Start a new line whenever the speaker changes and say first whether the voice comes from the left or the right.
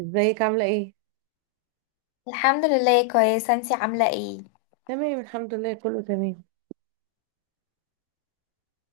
right: ازيك عاملة ايه؟
left: الحمد لله كويسة، انتي عاملة ايه؟
right: تمام الحمد لله، كله تمام.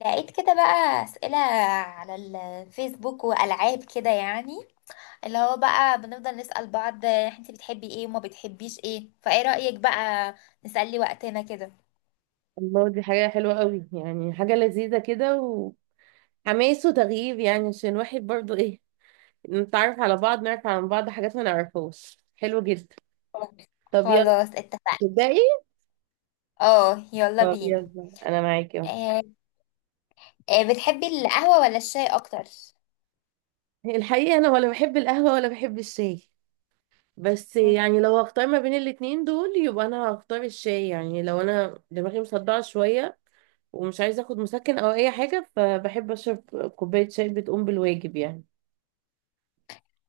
left: لقيت كده بقى أسئلة على الفيسبوك وألعاب كده، يعني اللي هو بقى بنفضل نسأل بعض انتي بتحبي ايه وما بتحبيش ايه، فايه رأيك بقى نسلي وقتنا كده؟
right: الله، دي حاجة حلوة قوي، يعني حاجة لذيذة كده وحماس وتغيير، يعني عشان الواحد برضو ايه، نتعرف على بعض، نعرف عن بعض حاجات ما نعرفهاش. حلو جدا. طب يلا
left: خلاص اتفقنا.
right: تبدأي؟
left: اه، يلا
right: طب
left: بينا.
right: يلا انا معاكي اهو.
left: آه بتحبي القهوة ولا الشاي أكتر؟
right: الحقيقة انا ولا بحب القهوة ولا بحب الشاي، بس
left: مم.
right: يعني لو هختار ما بين الاتنين دول يبقى انا هختار الشاي. يعني لو انا دماغي مصدعة شوية ومش عايزة اخد مسكن او اي حاجة فبحب اشرب كوباية شاي بتقوم بالواجب يعني.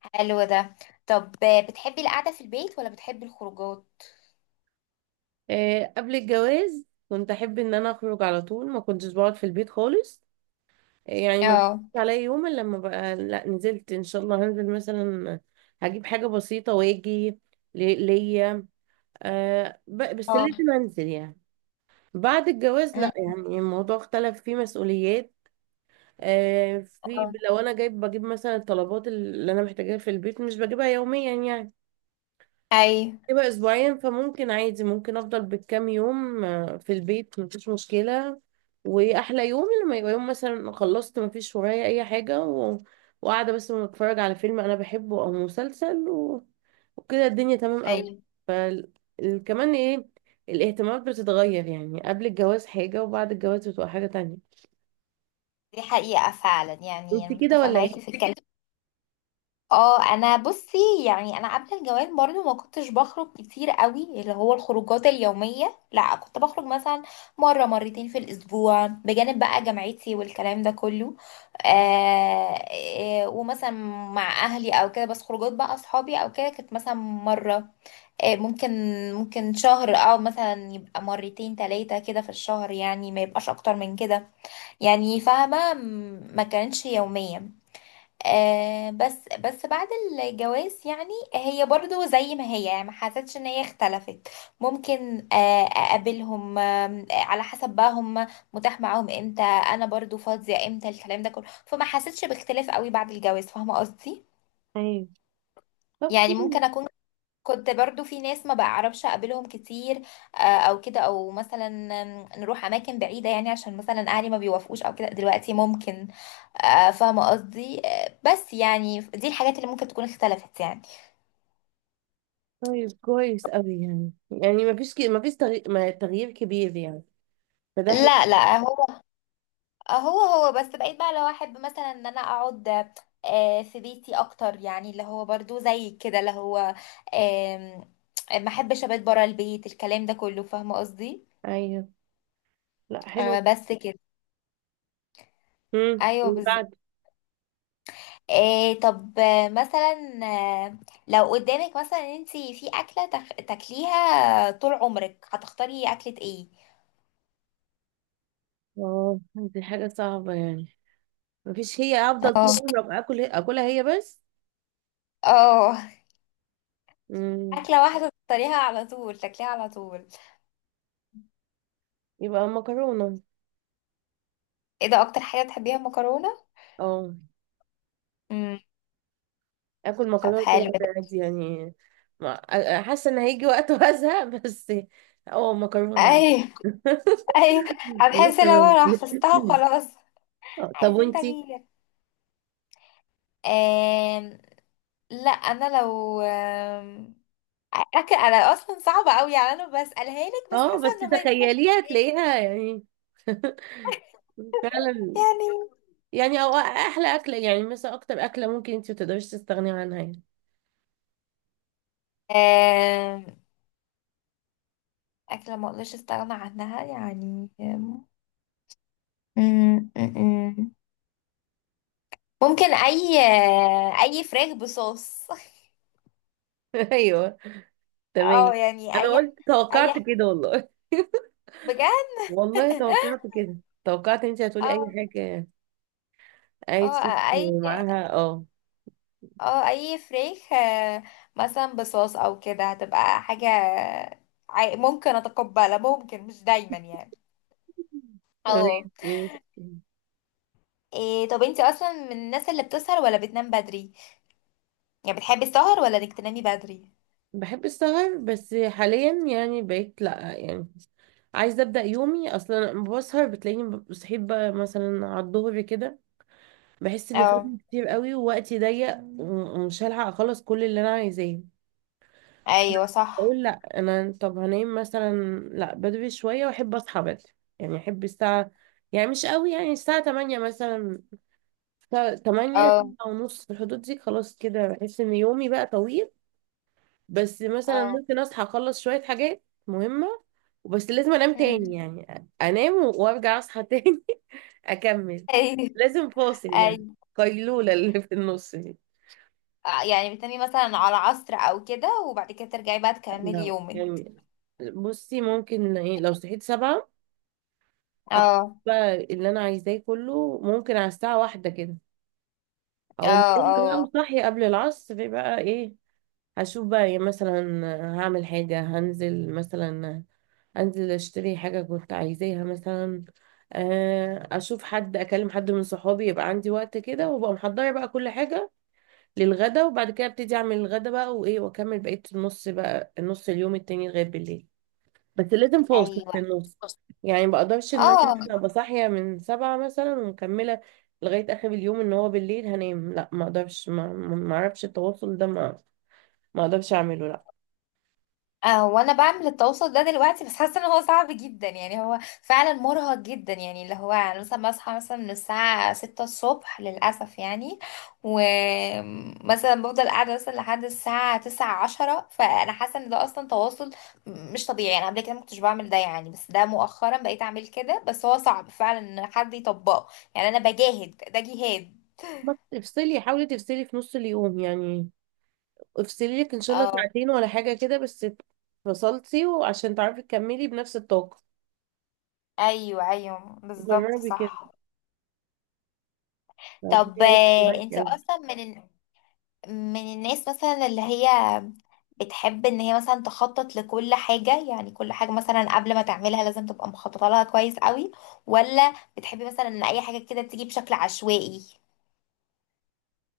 left: حلو ده. طب بتحبي القعدة في البيت ولا بتحبي الخروجات؟
right: قبل الجواز كنت احب ان انا اخرج على طول، ما كنتش بقعد في البيت خالص. يعني ما بيجيش
left: اه.
right: عليا يوم الا لما بقى لا نزلت ان شاء الله، هنزل مثلا هجيب حاجه بسيطه واجي ليا. بس
left: اه.
right: لازم انزل يعني. بعد الجواز
left: مم.
right: لا، يعني الموضوع اختلف، فيه مسؤوليات. في
left: اه.
right: لو انا جايب بجيب مثلا الطلبات اللي انا محتاجاها في البيت، مش بجيبها يوميا يعني،
left: ايوه.
right: هيبقى اسبوعين، فممكن عادي ممكن افضل بالكام يوم في البيت مفيش مشكلة. واحلى يوم لما يبقى يوم مثلا خلصت مفيش ورايا اي حاجة وقاعدة بس بتفرج على فيلم انا بحبه او مسلسل وكده الدنيا تمام قوي.
left: ايوه،
right: فال... كمان ايه، الاهتمامات بتتغير يعني، قبل الجواز حاجة وبعد الجواز بتبقى حاجة تانية.
left: دي حقيقة فعلا، يعني
right: انت
left: أنا
right: كده
left: متفقة
right: ولا
left: معاكي في
right: ايه؟
left: الكلام. اه، انا بصي، يعني انا قبل الجواز برضو ما كنتش بخرج كتير قوي، اللي هو الخروجات اليومية، لا كنت بخرج مثلا مرة مرتين في الاسبوع بجانب بقى جامعتي والكلام ده كله. آه ومثلا مع اهلي او كده، بس خروجات بقى اصحابي او كده كانت مثلا مرة، ممكن ممكن شهر، او مثلا يبقى مرتين تلاتة كده في الشهر، يعني ما يبقاش اكتر من كده، يعني فاهمة ما كانتش يومية. بس بعد الجواز، يعني هي برضو زي ما هي، يعني ما حسيتش ان هي اختلفت. ممكن اقابلهم، على حسب بقى هم متاح معاهم امتى، انا برضو فاضية امتى، الكلام ده كله، فما حسيتش باختلاف قوي بعد الجواز، فاهمة قصدي؟
right: ايوه، طب
left: يعني
right: كويس.
left: ممكن اكون كنت برضو في ناس ما بعرفش اقابلهم كتير، او كده، او مثلا نروح اماكن بعيده، يعني عشان مثلا اهلي ما بيوافقوش او كده، دلوقتي ممكن. فاهمه قصدي. بس يعني دي الحاجات اللي ممكن تكون اختلفت يعني.
right: طيب كويس قوي، يعني يعني مفيش مفيش تغي... ما- تغيير كبير يعني، فده حلو.
left: لا لا، هو بس بقيت بقى لو احب مثلا ان انا اقعد في بيتي اكتر، يعني اللي هو برضو زي كده، اللي هو آم، ما احبش ابات برا البيت الكلام ده كله، فاهمه قصدي؟
right: ايوه، لا حلو.
left: بس كده.
right: امم،
left: ايوه
right: اللي
left: بالظبط.
right: بعد.
left: إيه طب مثلا لو قدامك مثلا انت في اكله تاكليها طول عمرك، هتختاري اكله ايه؟
right: اه دي حاجة صعبة يعني، مفيش هي افضل طول
left: اه.
right: عمري أبقى اكل اكلها هي بس.
left: اه.
right: امم،
left: اكله واحده تختاريها على طول تاكليها على طول؟
right: يبقى مكرونة.
left: ايه ده، اكتر حاجه تحبيها المكرونه؟
right: اه،
left: امم.
right: اكل
left: طب
right: مكرونة طول
left: حلو
right: عمري
left: ده.
right: عادي يعني. حاسة ان هيجي وقت وازهق بس. اه مكرونة عادي.
left: ايوه. ايوه، هتحسي لو
right: مكرونة
left: انا حفظتها خلاص
right: طب
left: عايزين
right: وانتي؟
left: تغيير. آم... لا انا لو اكل، انا اصلا صعبه قوي، يعني انا بسالها لك بس
right: اه،
left: حاسه
right: بس
left: انه ما ينفعش
right: تخيليها
left: تتقال.
right: تلاقيها يعني. فعلا.
left: يعني
right: يعني او احلى اكله، يعني مثلا اكتر اكله ممكن انت ما تقدريش تستغني عنها يعني.
left: آه، أكلة ما أقدرش أستغنى عنها، يعني آم، أم، أم، أم. ممكن أي فراخ بصوص
right: ايوه تمام.
left: اه يعني
right: انا
left: أي
right: قلت توقعت
left: أي
right: كده والله.
left: بجد
right: والله توقعت كده، توقعت انت هتقولي اي
left: اه.
right: حاجه، عايز ست
left: اه. أي.
right: معاها. اه
left: اه، أي فراخ، مثلا بصوص أو كده، هتبقى حاجة ممكن أتقبلها ممكن، مش دايما يعني.
right: تمام،
left: اه.
right: ماشي.
left: إيه طب انتي اصلا من الناس اللي بتسهر ولا بتنام بدري، يعني بتحبي السهر ولا انك تنامي بدري؟
right: بحب السهر، بس حاليا يعني بقيت لا، يعني عايزه ابدا يومي. اصلا لما بسهر بتلاقيني بصحيت بقى مثلا على الظهر كده، بحس ان
left: اه.
right: فاتني كتير قوي ووقتي ضيق ومش هلحق اخلص كل اللي انا عايزاه.
left: ايوه صح.
right: اقول لا، انا طب هنام مثلا لا بدري شويه واحب اصحى بدري، يعني احب الساعه، يعني مش قوي، يعني الساعه 8 مثلا، الساعة 8
left: اه.
right: ونص، في الحدود دي خلاص كده بحس ان يومي بقى طويل. بس مثلا
left: اه.
right: ممكن اصحى اخلص شويه حاجات مهمه، وبس لازم انام تاني،
left: امم.
right: يعني انام وارجع اصحى تاني. اكمل.
left: ايوه.
right: لازم فاصل يعني،
left: ايوه،
right: قيلوله اللي في النص دي.
left: يعني بتنامي مثلا على عصر او كده وبعد كده ترجعي بقى تكملي
right: لا
left: يومك؟
right: يعني، بصي ممكن ايه لو صحيت سبعة، اخد
left: اه.
right: بقى اللي انا عايزاه كله، ممكن على الساعه واحدة كده اقوم
left: اه.
right: نايمة بقى
left: اه.
right: وصاحية قبل العصر بقى ايه، هشوف بقى إيه مثلا، هعمل حاجة، هنزل مثلا، انزل اشتري حاجة كنت عايزاها مثلا، اشوف حد، اكلم حد من صحابي، يبقى عندي وقت كده وابقى محضرة بقى كل حاجة للغدا، وبعد كده ابتدي اعمل الغدا بقى وايه، واكمل بقية النص بقى، النص اليوم التاني لغاية بالليل. بس لازم فاصل
left: ايوه.
right: في النص، يعني ما بقدرش ان انا
left: اه،
right: مثلا ابقى صاحيه من سبعة مثلا ومكمله لغايه اخر اليوم، ان هو بالليل هنام. لا ما اقدرش، ما اعرفش التواصل ده، ما ما اقدرش اعمله لا.
left: وانا بعمل التواصل ده دلوقتي، بس حاسه ان هو صعب جدا يعني، هو فعلا مرهق جدا يعني، اللي هو انا مثلا بصحى مثلا من الساعه 6 الصبح للاسف يعني، ومثلا بفضل قاعده مثلا لحد الساعه 9 10، فانا حاسه ان ده اصلا تواصل مش طبيعي، انا قبل كده ما كنتش بعمل ده يعني، بس ده مؤخرا بقيت اعمل كده، بس هو صعب فعلا ان حد يطبقه، يعني انا بجاهد ده جهاد.
right: بس افصلي، حاولي تفصلي في نص اليوم يعني، افصلي لك ان شاء الله
left: اه.
right: ساعتين ولا حاجه كده، بس فصلتي وعشان تعرفي تكملي بنفس الطاقه.
left: ايوه ايوه بالظبط،
right: جربي كده،
left: صح.
right: هتلاقي
left: طب
right: هيفرق
left: انت
right: معاكي أوي.
left: اصلا من الناس مثلا اللي هي بتحب ان هي مثلا تخطط لكل حاجة، يعني كل حاجة مثلا قبل ما تعملها لازم تبقى مخططة لها كويس قوي، ولا بتحبي مثلا ان اي حاجة كده تيجي بشكل عشوائي؟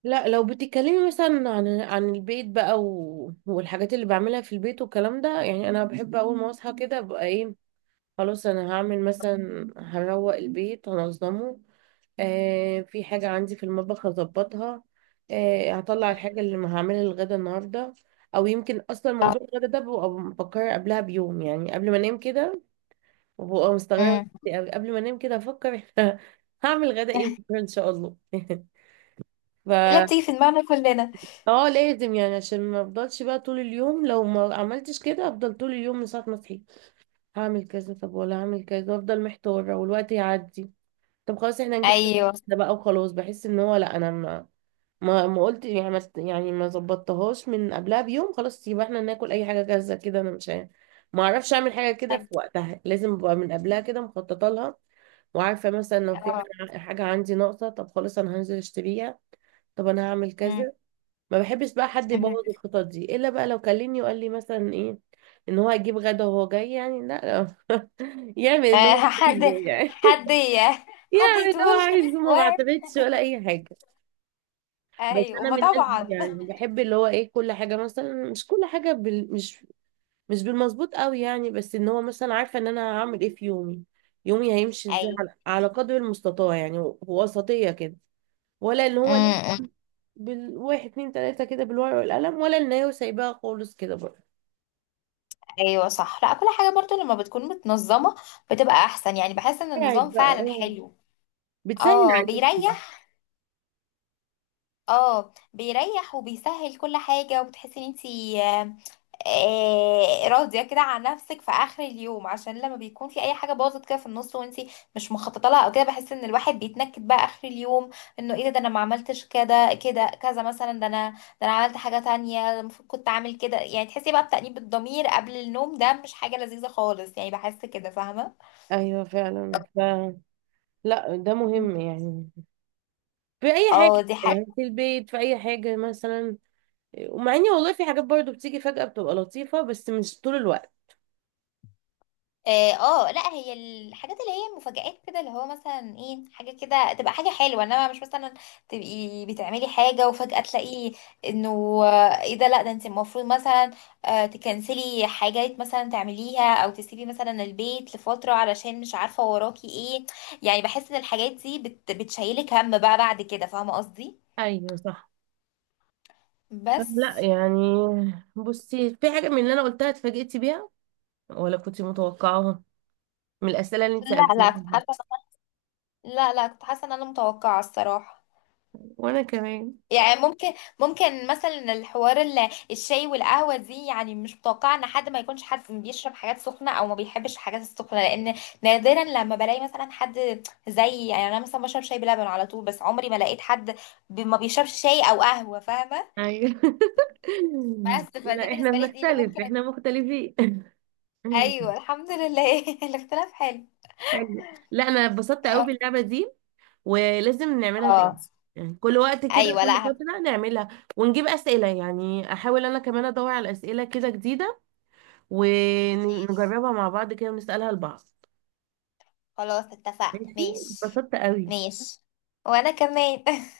right: لا لو بتتكلمي مثلا عن عن البيت بقى والحاجات اللي بعملها في البيت والكلام ده، يعني انا بحب اول ما اصحى كده ابقى ايه، خلاص انا هعمل مثلا، هروق البيت، هنظمه، آه في حاجة عندي في المطبخ هظبطها، آه هطلع الحاجة اللي ما هعملها الغدا النهاردة. او يمكن اصلا موضوع الغدا ده ببقى بفكر قبلها بيوم، يعني قبل ما انام كده، وببقى مستغربة
left: امم.
right: نفسي أوي، قبل ما انام كده افكر هعمل غدا ايه بكره ان شاء الله. ف،
left: اللي بتيجي في دماغنا كلنا.
right: اه لازم يعني، عشان ما افضلش بقى طول اليوم، لو ما عملتش كده افضل طول اليوم من ساعة ما صحيت هعمل كذا، طب ولا هعمل كذا، وافضل محتارة والوقت يعدي. طب خلاص احنا هنجيب حاجة
left: ايوه.
right: جديدة بقى، وخلاص بحس ان هو لا، انا ما قلت، يعني ما است- يعني ما ظبطتهاش من قبلها بيوم، خلاص يبقى احنا ناكل اي حاجة جاهزة كده، انا مش عارف- ما اعرفش اعمل حاجة كده في وقتها، لازم ابقى من قبلها كده مخططة لها، وعارفة مثلا لو في
left: اه.
right: حاجة حاجة عندي ناقصة، طب خلاص انا هنزل اشتريها، طب انا هعمل
left: أمم.
right: كذا. ما بحبش بقى حد
left: أمم.
right: يبوظ الخطط دي الا بقى لو كلمني وقال لي مثلا ايه، ان هو هيجيب غدا وهو جاي، يعني لا لا، يعمل اللي هو
left: حد
right: عايزه يعني
left: حد ي- حد
right: يعمل اللي
left: يطول
right: هو عايزه،
left: و،
right: ما بعتمدش ولا اي حاجه. بس
left: ايوه
right: انا
left: ما
right: من الناس دي،
left: طبعا.
right: يعني بحب اللي هو ايه، كل حاجه مثلا، مش مش بالمظبوط قوي يعني، بس ان هو مثلا عارفه ان انا هعمل ايه في يومي، يومي هيمشي ازاي على على قدر المستطاع يعني، وسطيه كده، ولا اللي هو
left: ايوه.
right: بالواحد اتنين تلاتة كده بالورقة والقلم، ولا النايه وسايباها خالص كده برضه.
left: ايوه صح، لا كل حاجه برضو لما بتكون متنظمه بتبقى احسن، يعني بحس ان
right: قاعد
left: النظام
right: بقى،
left: فعلا
right: اه
left: حلو.
right: بتسهل
left: اه
right: عليكي.
left: بيريح. اه بيريح وبيسهل كل حاجه، وبتحسي ان انتي راضيه كده عن نفسك في اخر اليوم، عشان لما بيكون في اي حاجه باظت كده في النص وانتي مش مخططه لها او كده، بحس ان الواحد بيتنكد بقى اخر اليوم، انه ايه ده، انا ما عملتش كده، كذا مثلا، ده انا، عملت حاجه تانية، ده المفروض كنت اعمل كده، يعني تحسي بقى بتأنيب الضمير قبل النوم، ده مش حاجه لذيذه خالص يعني، بحس كده فاهمه.
right: ايوه فعلا، ف لا ده مهم يعني، في اي حاجه
left: اه دي حاجه.
right: يعني في البيت، في اي حاجه مثلا. ومع اني والله في حاجات برضو بتيجي فجاه بتبقى لطيفه، بس مش طول الوقت.
left: اه، لا هي الحاجات اللي هي المفاجآت كده، اللي هو مثلا ايه، حاجة كده تبقى حاجة حلوة، انما مش مثلا تبقي بتعملي حاجة وفجأة تلاقي انه ايه ده، لا ده انت المفروض مثلا تكنسلي حاجات مثلا تعمليها، او تسيبي مثلا البيت لفترة علشان مش عارفة وراكي ايه، يعني بحس ان الحاجات دي بتشيلك هم بقى بعد كده، فاهمة قصدي؟
right: ايوه صح،
left: بس.
right: لا يعني بصي، في حاجه من اللي انا قلتها اتفاجئتي بيها، ولا كنت متوقعاها من الاسئله اللي انت
left: لا
right: سالتيها
left: لا كنت
right: دي؟
left: حاسة لا لا، كنت حاسة ان انا متوقعة الصراحة.
right: وانا كمان
left: يعني ممكن مثلا الحوار الشاي والقهوة دي، يعني مش متوقعة ان حد ما يكونش حد بيشرب حاجات سخنة او ما بيحبش الحاجات السخنة، لان نادرا لما بلاقي مثلا حد زي، يعني انا مثلا بشرب شاي بلبن على طول، بس عمري ما لقيت حد ما بيشربش شاي او قهوة، فاهمة؟
right: ايوه.
left: بس فدي
right: لا احنا
left: بالنسبة لي دي اللي
right: بنختلف،
left: ممكن أ-
right: احنا مختلفين.
left: ايوه الحمد لله الاختلاف حلو.
right: حلو، لا انا اتبسطت قوي
left: اه.
right: باللعبه دي، ولازم نعملها تاني،
left: آه.
right: يعني كل وقت كده
left: ايوه. لا
right: كل
left: هم-.
right: فتره نعملها، ونجيب اسئله، يعني احاول انا كمان ادور على اسئله كده جديده،
left: ماشي
right: ونجربها مع بعض كده ونسالها لبعض.
left: خلاص اتفقنا.
right: ماشي،
left: ماشي.
right: اتبسطت قوي.
left: ماشي. وانا كمان